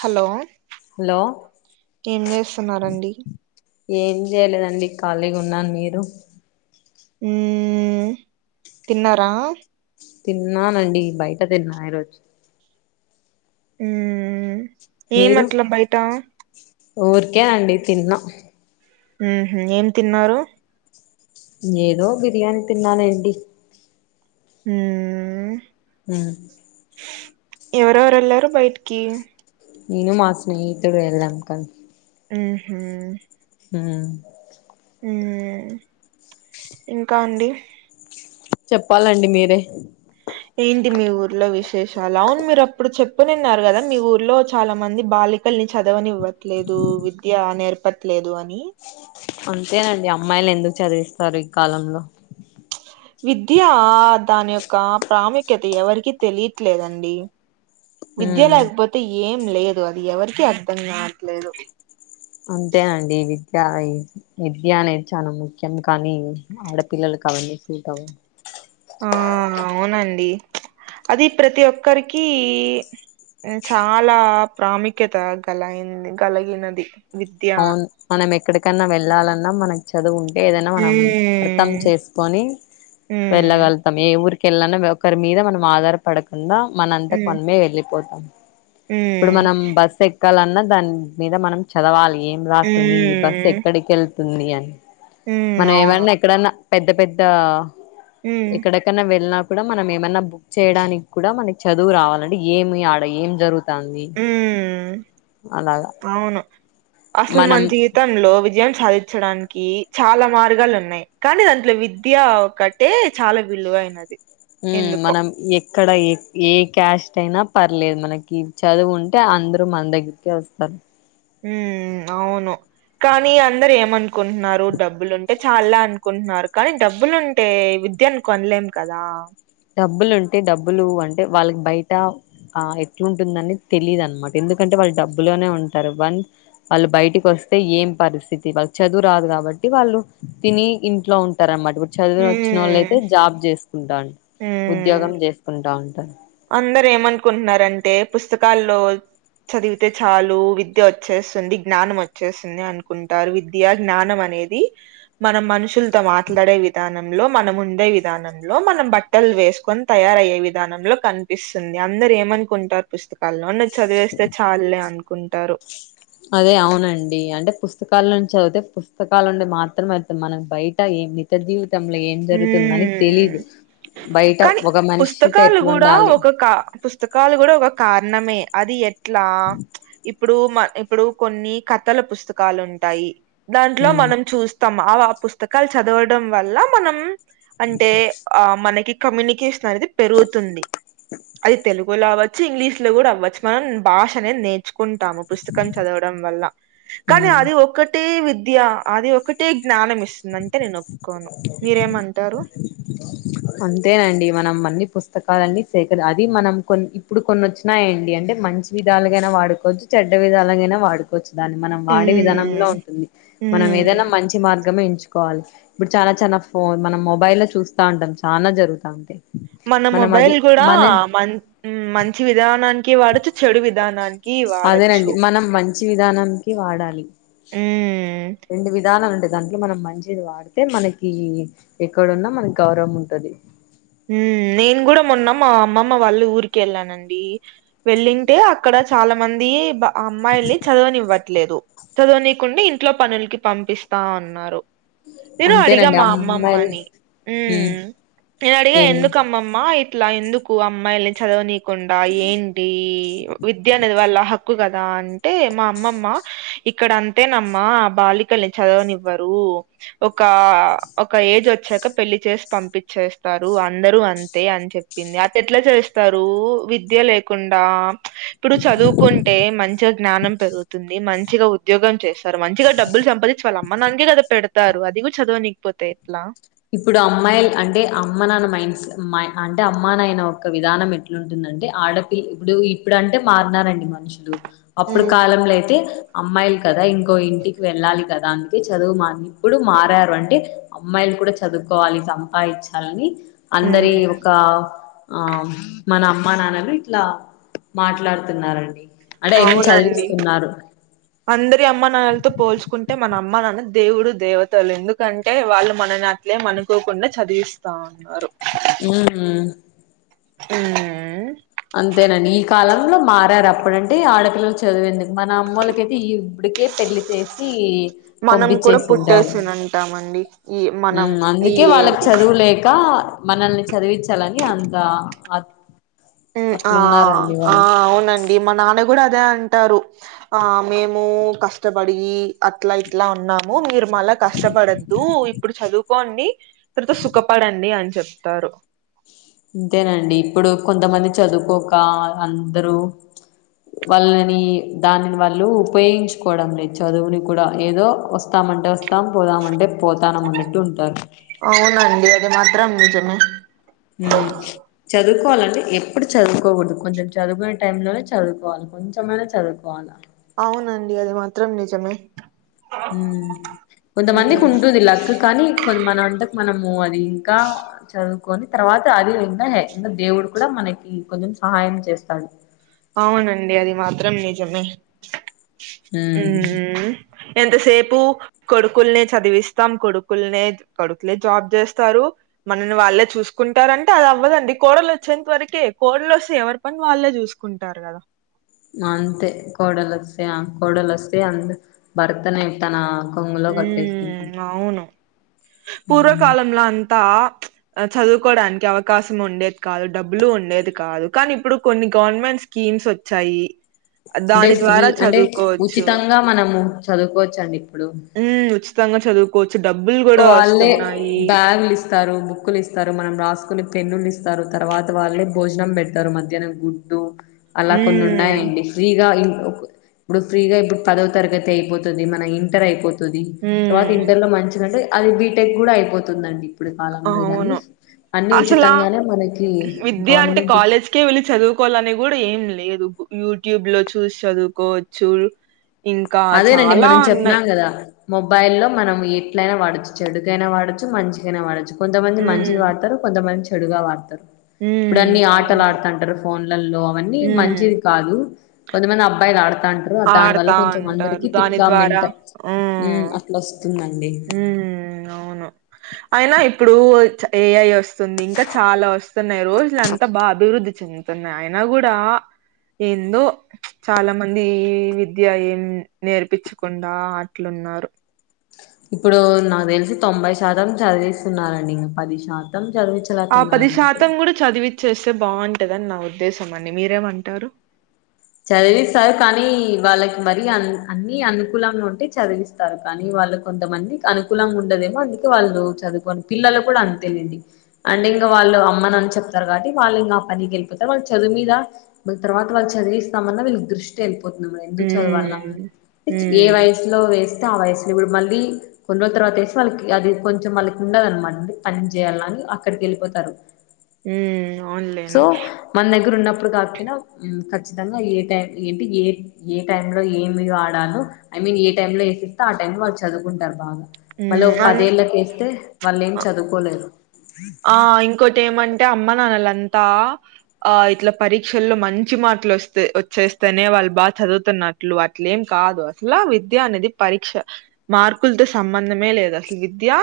Hello hello ఏం చేస్తున్నారండి ఏం చేయలేదండి ఖాళీగా ఉన్నాను మీరు ఊ తిన్నారా తిన్నానండి బయట తిన్నా ఈరోజు ఊ ఏం మీరు అట్ల బయట ఊరికే అండి తిన్న ఉహు ఏం తిన్నారు ఏదో బిర్యానీ తిన్నాను అండి ఉమ్ హు ఎవరెవరు వెళ్లారు బైటికి నేను మా స్నేహితుడు వెళ్ళాంకా ఉహు హా హూ ఇంకా అండి చెప్పాలండి మీరే ఏంటి మీ ఊర్లో విశేషాల మీరు అప్పుడు చెప్ప నిన్నారు కదా మీ ఊర్లో చాలా మంది బాల్య సైకల్ని చదవనివ్వట్లేదు విద్య నేర్పట్లేదు అని అంతేనండి అమ్మాయిల్ని ఎందుకు చదివిస్తారు ఈ కాలంలో విద్య దాని యొక్క ప్రాముఖ్యత ఎవరికీ తెలియట్లేదండి విద్య ఉమ్, లేకపోతే ఏం లేదు అది ఎవరికీ అర్థం కాట్లేదు అంతేనండి విద్య విద్య అనేది చాన ముఖ్యం కానీ ఆడపిల్లలలకు అవన్నీ సూట్ అవ్వ ఆ అవునండి అది ప్రతి ఒక్కరికి చాలా ప్రాముఖ్యత గల అయింది గలిగినది అవును మనం ఎక్కడికన్నా వెళ్ళాలన్నా మనకు చదువు ఉం ఏదైనా మనం అర్థం ఉమ్ చేసుకొని ఉమ్ వెళ్ళగలుగుతాం ఏ ఊరి కెళ్ళనా ఒకరి మీద మనం ఆధారపడకుండా మనంతకు ఉమ్ మనమే వెళ్ళిపోతాం ఇప్పుడు ఉమ్ మనం బస్సు ఎక్కాలన్నా దాని మీద మనం చదవాలి ఏం రాస్తుంది ఈ బస్ ఉమ్ ఎక్కడికి వెళ్తుంది అని ఉమ్ మనం అవును ఏమన్నా ఎక్కడన్నా పెద్ద పెద్ద ఉమ్ ఎక్కడకన్నా వెళ్ళిన కూడా మనం ఏమన్నా బుక్ చేయడానికి కూడా మనకి చదువు రావాలని ఏమి ఆడ ఏం జరుగు అత్తాంది ఉమ్ అలాగా అసల్ మనం మన్ జీవితంలో విజయం సాధించడానికి చాలా మార్గాలున్నయి కానీ దాంట్లో విద్య ఒకటే చాలా విలువ అయినది మ్ మనం ఎక్కడ ఎ ఏ క్యాస్ట్ అయినా పర్లేదు మనకి చదువు ఉంటే అందరూ మన దగ్గర్కే వస్తారు. మ్ అవును. కానీ అందరు ఏమనుకుంటున్నారు డబ్బులుంటే చాల్ల అనుకుంటున్నారు కానీ డబ్బులుంటే విద్యను కొన్లేం కదా డబ్బులుంటే డబ్బులు అంటే వాళ్ళక్ బైటా ఆ ఎట్లుంటుందని తెలీద్ అన్మాట ఎందుకంటే వాళ్ళు డబ్బులోనే ఉంటారు. వన్ వాళ్ళు బయటికి వస్ స్తే ఏం పరిస్థితి వాళ్ళ చదువు రాదు కాబట్టి వాళ్ళు తిని ఇంట్లో ఉంటారన్నమాట. ఇ చదువు వచ్చిన వాళ్ళైతే హ్మ్. జాబ్ చేసుకుంటా ఉద్యోగం చేస్కుంటా ఉంటారు. అందర్ ఏమనుకుంటున్నారంటే పుస్తకాల్లో చదివితే చాలు విద్య వచ్చేస్తుంది జ్ఞానం వచ్చేస్తుంది అనుకుంటారు. విద్య జ్ఞానం అన్ నేది మనం మనుషులతో మాట్లాడే విధానంలో, మనం ఉండే విధానంలో మనం బట్టల్ వేస్కొన్ తయారయ్యే విధానంలో కన్పిస్తుంది. అందర్ ఏమనుకుంటారు పుస్తకాల్లో ఉన్నద్ చదివేస్తే చాల్లే అను కుంటారు. అదే అవునండి అంటే పుస్తకాల్లోచి చదివితే పుస్తకాల్లో ఉండే మాత్రం అవుతుంది మనక్ బైట ఎ ఈ మిత జీవితంలో ఏం జరుగుతుందని తెలీదు. బయట కాని ఒక మనిషితో పుస్తకాలు గుడా ఎట్లుండాలి ఒక కా పుస్తకాలు గుడా ఒక కారణమే అది ఎట్లా ఇప్పుడు మ ఇప్పుడు కొన్ని కథల పుస్తకాలుంటాయి. దాంట్లో ఉమ్, మనం చూస్తాం. అవా పుస్తకాల్ చదవడం వల్ల మనం అంటే ఆ మనకి కమ్యూనికేషన్ అనేది పెరుగుతుంది. అది తెలు గుల అవచ్చు ఇంగ్లీష్లో గుడ అవ్వచ్చు మనం భాష అనేద్ నేర్చు కుంటాము పుస్తకం చదవడం వల్ల కానీ ఉమ్. అది ఒక్క టే విద్యా అది ఒకటే జ్ఞానం ఇస్తుందంటే నేన్ ఒప్పుకోను. మీరేమంటారు అంతేనండి మనం అన్ని పుస్తకాలన్నీ సేకర అది మనం కొన్ ఇప్పుడు కొన్ని వచ్చినాయండి అన్ అంటే మంచి విధాలుగైనా వాడుకోచ్చు, చెడ్డ విధాలుగైనా వాడుకోవచ్చు. దాన్ని మనం వాడే విధానంలో హ్మ్ ఉంటుంది మనం ఏదైనా హ్మ్ మంచి మార్గమే ఎంచు కోవాల్ ఇప్పుడు చాలా చాల ఫోన్ మనం మొబైల్లో చూస్తా ఉంటాం చానా జరుగుతాంటే మన మొబైల్ గుడా మం మంచి విధానానికి వాడొచ్చు చెడు విధానాన్ అదేనండి మనం మంచి విధానానికి వాడాలి హ్మ్ రెండు విధానాలుండే దాంట్లో మనం మంచిది వాడ్తే మనకి ఎక్కడున్నా మనక్ గౌరవం ఉంటది. మ్ నేన్ గుడా మొన్న మా అమ్మమ్మ వాళ్ళు ఊరికెళ్ళానండి వెళ్ళింటే అక్కడ చాలా మంది అమ్మాయిల్ని చదవనివ్వట్లేదు. చదవనీకుండ ఇంట్లో పనుల్కి పంపిస్తా ఉన్నారు. నేను అడిగా అంతేనండి మా అమ్మాయిలు అమ్మమ్మని ఉమ్ మ్ నేన్ అడిగ ఏమి ఎందుకు అమ్మమ్మా ఇట్లా ఎందుకు అమ్మాయిల్ని చదవని కుండా ఏంటి విద్య అనేది వాళ్ళ హ క్కు కదా అంటే మా అమ్మమ్మ ఇక్కడ అంతేనమ్మా బాలికల్ని చదవనివ్వరు ఒక ఒక ఏజ్ వచ్చాక పెళ్లి చేస్ పంపిచ్చేస్ స్తారు అందరు అంతే అని చెప్పింది అటేట్లా చేస్తారు విద్య లేకుండా ఇప్పుడు చదువుకుంటే మంచిగ జ్ఞానం పెరుగుతుంది మంచిగా ఉద్యోగం చేస్ స్తారు మంచిగా డబ్బులు సంపాదించి వాళ్ళ అమ్మ నాన్నకే కదా పెడతారు. అది కూడా చదవనికపోతే ఎట్లా ఇప్పుడు అమ్మాయిలు అంటే అమ్మ నాన్న మైండ్స్ అంటే అమ్మా నాయన ఒక విధానం ఎట్లుంటుంది అంటే ఆడపిల్ ఇప్పుడు ఇప్పుడు అంటే మారినారండి మనుషులు అప్పుడు ఉమ్ కాలంలో అయితే అమ్మాయిలు కదా ఇంకో ఇంటికి వెళ్ళాలి కదా అందుకే చదువు మ ఇప్పుడు మారారు అంటే అమ్మాయిలు కూడా చదువుకోవాలి సంపాదించాలని అందరి ఉమ్ ఒక ఆ మనమ్ అమ్మ నాన్నలు ఇట్లా మాట్లాడుతున్నారండి అంటే ఐ మీన్ అవునండి చదివిస్తున్నారు అందరి అమ్మ నాన్నలతో పోల్చుకుంటే మన అమ్మ నాన్న దేవుడు దేవతలు ఎందుకంటే వాళ్ళు మనని అట్లేం అనుకోకుండా చదివిస్తా ఉన్నారు ఉహు ఊహు అంతేనండి ఈ కాలంలో మారారు అప్పుడంటే ఆడపిల్లలు చదివేందుకు మన అమ్మోలకైతే ఈ ఇప్పుడు కే పెళ్లి చేసి మనం పంపి కూడా చేసింటారు పుట్టేసినంటామండి ఈ ఉ మనం ఈ అందుకే వాళ్ళకి చదువులేక మనల్ని చదివిచ్చాలని అంత ఆ ఉ ఆ ఆ అవునండి మా నాన్న కూడా అదే అంటారు ఆ మేము కష్టపడి అట్లా ఇట్లా ఉన్నాము మీరు మళ్ళా కష్టపడద్దు ఇప్పుడు చదువుకోండి తర్వాత సుఖపడండి అని చెప్తారు ఇంతేనండి ఇప్పుడు కొంతమంది చదువుకోక అందరూ వాళ్ళని దానిని వాళ్ళు ఉపయోగించుకోవడంలే చదువుని కూడా ఏదో వస్తామం అంటె వస్తాం పోదామంటే పోతానం అన్నట్టు ఉంటారు అవునండి అది మాత్రం నిజమే ఉ చ చదువుకోవాలండి ఎప్పుడు చదువుకోకూడదు కొంచెం చదువుకునే టైంలోనే చదువుకోవాలి కొంచెమైనా చదువుకోవాల అవునండి అది మాత్రం నిజమే ఉ కొంతమందికి ఉమ్, ఉంటుంది లక్ కానీ కొం మన అంటే మనము అది ఇంకా ఆ చదు కొని తర్వాత అది విన్నహే ఇంగ దేవుడు కూడా మనకి కొంచెం సహాయం చేస్తాడు అవునండి అది మాత్రం నిజమే ఊ ఉమ్, ఎంతసేపు కొడుకుల్నే చదివిస్తాం కొడుకుల్నే కొడుకులే జాబ్ చేస్తారు మనల్ని వాళ్ళే చూసుకుంటారంటే అది అవ్వదండి కోడలు వచ్చేంత వరకే కోడలు వస్తే ఎవరి పని వాళ్ళే చూసుకు కుంటారు కదా అంతే కోడలస ఆ కోడలసే అంద బర్తనే ఇట్టనా కొంగులో కట్టేసుకుం పూర్వకాలంలా అన్ అంత చదువుకోవడానికి అవకాశం ఉండేది కాదు డబ్బులు ఉండేది కాదు కానీ ఇప్పుడు కొన్ని గవర్నమెంట్ స్కీమ్స్ వచ్చాయి అంటే దాని స్త్రీ ద్వారా అంటే చదువుకోవచ్చు ఉచితంగా మనము చదువుకోవచ్చు అండి. ఉ ఉచితంగా చదువుకోవ వాళ్ళే బ్యాగులు ఇస్తారు బుక్కులు ఇస్తారు మనం రాసుకునే పెన్నులు ఇస్ తర్వాత వాళ్ళే భోజనం పెడతారు మధ్యాహ్నం గుడ్డు అలా కొన్ని హ్మ్. ఉన్నాయండి ఫ్రీగా ఏ ఇప్పుడు ఫ్రీగా ఇప్పుడు పదవ తరగతి అయిపోతది మన ఇంటర్ అయిపో తది తర్వాత హ్మ్. ఇంటర్లో మంచిగంటే అది బీటెక్ కూడా అయిపోతుందండి. ఇప్పుడు కాలంలో దాన్ని అవును. అన్ని అసలా ఉచితంగానే మనకి గవర్నమెంట్ ఇస్ కోలని గుడా ఏం లేదు యూట్యూబ్లో చూస్ చదువుకోవచ్చు. ఇంకా అదేనండి చాలా మనం ఉన్నాయి. చెప్పనాం గదా మొబైల్లో మనం ఎట్లైన వాడొచ్చు చెడుకైనా, వాడచ్చు మంచికైనా వాడచ్చు. కొంతమంది మంచిది వాడ్తరు కొంతమంది చెడుగా వాడ్తరు. మ్ ఇప్పుడ్ అన్నీ ఆటల్ ఆడతాంటరు ఫోన్లలో అవన్నీ హ్మ్. మంచిది కాదు. కొంతమంది అబ్బాయిల్ ఆడ్ తాంటరు దాని వల్ల ఆడతా కొంచెం ఉంటారు. అందర్కి తిక్క దాని ద్వారా మెంట మ్ అట్లా వస్తు మ్ అవును అయినా ఇప్పుడూ చ ఏఐ వస్తుంది ఇంక చాలా వస్తున్నయి రోజులు అంతా బా అభివృద్ధి చెందుతున్నాయి అయినా గుడా ఏందో చాలా మంది ఈ విద్య ఏం నేర్పిచ్చకుండా అట్లు ఉన్నారు. ఇప్పుడు నాక్ తెల్సి తొంభై శాతం చదివిస్తున్నారండి ఇం పది శాతం ఆ చదివించలేకున్నారు పది అంతే శాతం గుడ చదివి చేస్తే బాగుంటదన్ నా ఉద్దేశం అండి మీరేమంటారు? చదివిస్తారు కానీ వాళ్ళక్ మరి అం అన్ని అనుకూలంగుంటే చదివిస్తారు కానీ వా వాళ్ళ కొంతమందిక్ అనుకూలంగా ఉండదేమో అందుకే వాళ్ళు చదువుకోన్ పిల్లలక్ కూడా అంతేలెండి అంటే ఇంట్లో వాళ్ళు అమ్మనన్ చెప్తరు కాబటి వాళ్ళు నా పనికి ఎళ్ళిపోతే వాళ్ళు చదు మీద తర్వాత వాళ్ళు చదివిస్ తామన్న వీళ్ళక్ దృష్టి ఎళ్ళిపోతుంది మరి ఎందుకు చదవాల హ్మ్. ఏ హ్మ్. వయసులో వేస్ స్తే ఆ వయసులో ఇప్పుడు మళ్ళీ కొన్ని రోజుల్ తర్వాత ఏస్తే వాళ్ళకి అది కొంచం వాళ్ళకి ఉండదన్మాట పన్ చేయాలని అక్కడికెళ్ళిపోతారు. హ్మ్. అవునులేండి. మన దగ్గర ఉన్నప్ ప్పుడు కాకపోయినా నిజంగా ఏ టైం ఏంటి ఏ ఏ టైమ్లో ఏమి వాడాలో ఐ మీన్ ఏ టైమ్లో ఏసిస్త ఆ టైం వాళ్ళు చదువుకుంటారు బాగా మాల్లో హ్మ్. అన్ పదేళ్ళకేస్తే వాళ్లేం అ చదువుకోలేరు. ఆ ఇంకోట్ ఏమంటే అమ్మ నాన్నలన్ అంతా ఆ ఇట్లా పరీక్షల్లో మంచి మార్కుల్ వస్తే వచ్చేస్తేనే వాళ్ళు బాగా చదువుతు న్నట్లు అట్లేం కాదు అసల విద్య అనేది పరీక్ష మార్కుల్తో సంబంధమే లేద్ అసలు విద్యా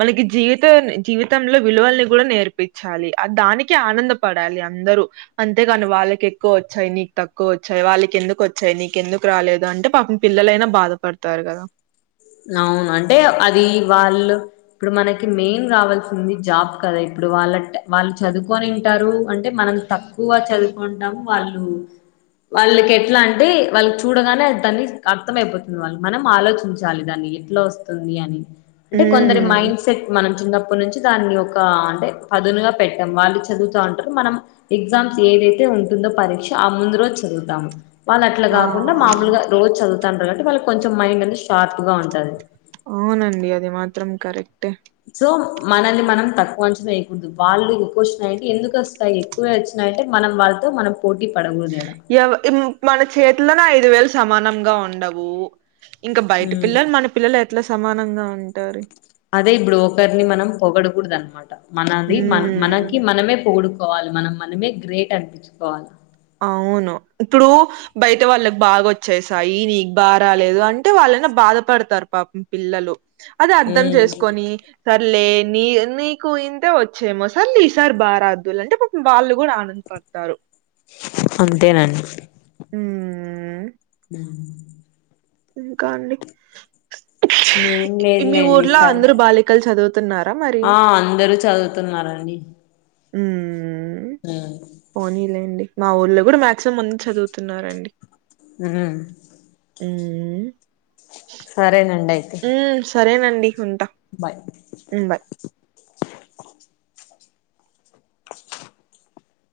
మనకి జీవిత జీవితం ఫుల్ విలువల్ని కూడా నేర్పిచ్చాలి. దానికి ఆనందపడాలి అందరూ అంతేగాని వాళ్ళకే ఎక్కు వచ్చాయి నీక్ తక్కువ వచ్చాయి వాళ్ళకెందుక్ వచ్చాయి నీక్ ఎందుకు రాలేదు అంటే పాపం పిల్లలైనా బాధపడతారు. కదా నవున్ అంటే అది వాళ్ళు ఇప్పుడు మనకి మెయిన్ రావాల్సింది జాబ్ కదై ఇప్పుడు వాళ్ళంట వాళ్ళు చదువుకొని ఉంటారు అంటే మనం తక్కువ చదువుకుంటాము వాళ్ళు వాళ్ళకెట్లా అంటే వాళ్ళక్ చూడగానే దాన్ని అర్థం అయిపోతుంది వాళ్ళకి మనం ఆలోచిం చాలి దాన్ని ఎట్లా వస్తుంది అని అంటే కొందరి హ్మ్. మైండ్ సెట్ మన చిన్నప్ ప్పడ్ నుంచి దాన్ని ఒక అంటే పదునుగ పెట్టం వాళ్ళు చదువుతా ఉంటారు మనం ఎగ్జామ్స్ ఏదైతే ఉంటుందో పరీక్ష ఆ ముందు రోజ్ చదువుతాము. వాళ్ళు అట్ల ఆ! ఆ! కాకుండా మామూల్గా రోజ్ చదువుతాంటర్ కాబట్టి వాళ్ళక్ కొంచం మైండ్ షార్ప్గా ఉంటది. అవునండి. అది మాత్రం కరెక్టే సో మనల్ని మనం తక్కు అంచనా వేయకూడదు వాళ్ళు ఎక్కు వస్తున్నాయంటే ఎందుకస్తాయి ఎక్కువే వచ్చి న్నాయంటే మనం వాళ్ళతో మనం పోటీ పడకూడదు గదా ఎవ ఇం మన చేతిలోనే ఐదు వేలు సమానంగా ఉండవు ఇంకా బైటి ఉమ్ పిల్లల్ మన పిల్లల్ అట్లా సమానంగా ఉంటారి అదే బ్రోకర్ ని మనం పొగడకూడదు అనమాట. మనది మన మనకి ఉమ్ మనమే పొగడుక కోవాలి మనం మనమే గ్రేట్ అనిపించుకోవాలి. అవును ఇప్పుడు బయట వాళ్ళకి బాగా వచ్చేసాయి నీకు బాగా రాలేదు అంటే వాళ్ళైనా బా ధపడతారు పాపం పిల్లలు అది అర్థం ఉమ్ చేసుకొని సర లే నీ నీకు ఇంతే వచ్చేమో సర్లే ఈ సారి బారాద్దులే అంటే పాపం వాళ్ళు కూడా ఆనంద పడతారు అంతేనండి మ్ నామ్మ ఇంకా అండి ఏం మీ లేదులేండి ఊర్లో సార్ అందరు బాలికలు చదువు ఆ అందరూ చదువుతున్నారండి. ఉమ్ ఆ పోనీలేండి మా ఊర్లో కూడా మాక్సిమం ముందు చదువుతున్నరండి. ఆహ ఉమ్ సరే నండయితే ఉమ్ సరేనండి ఉం బాయ్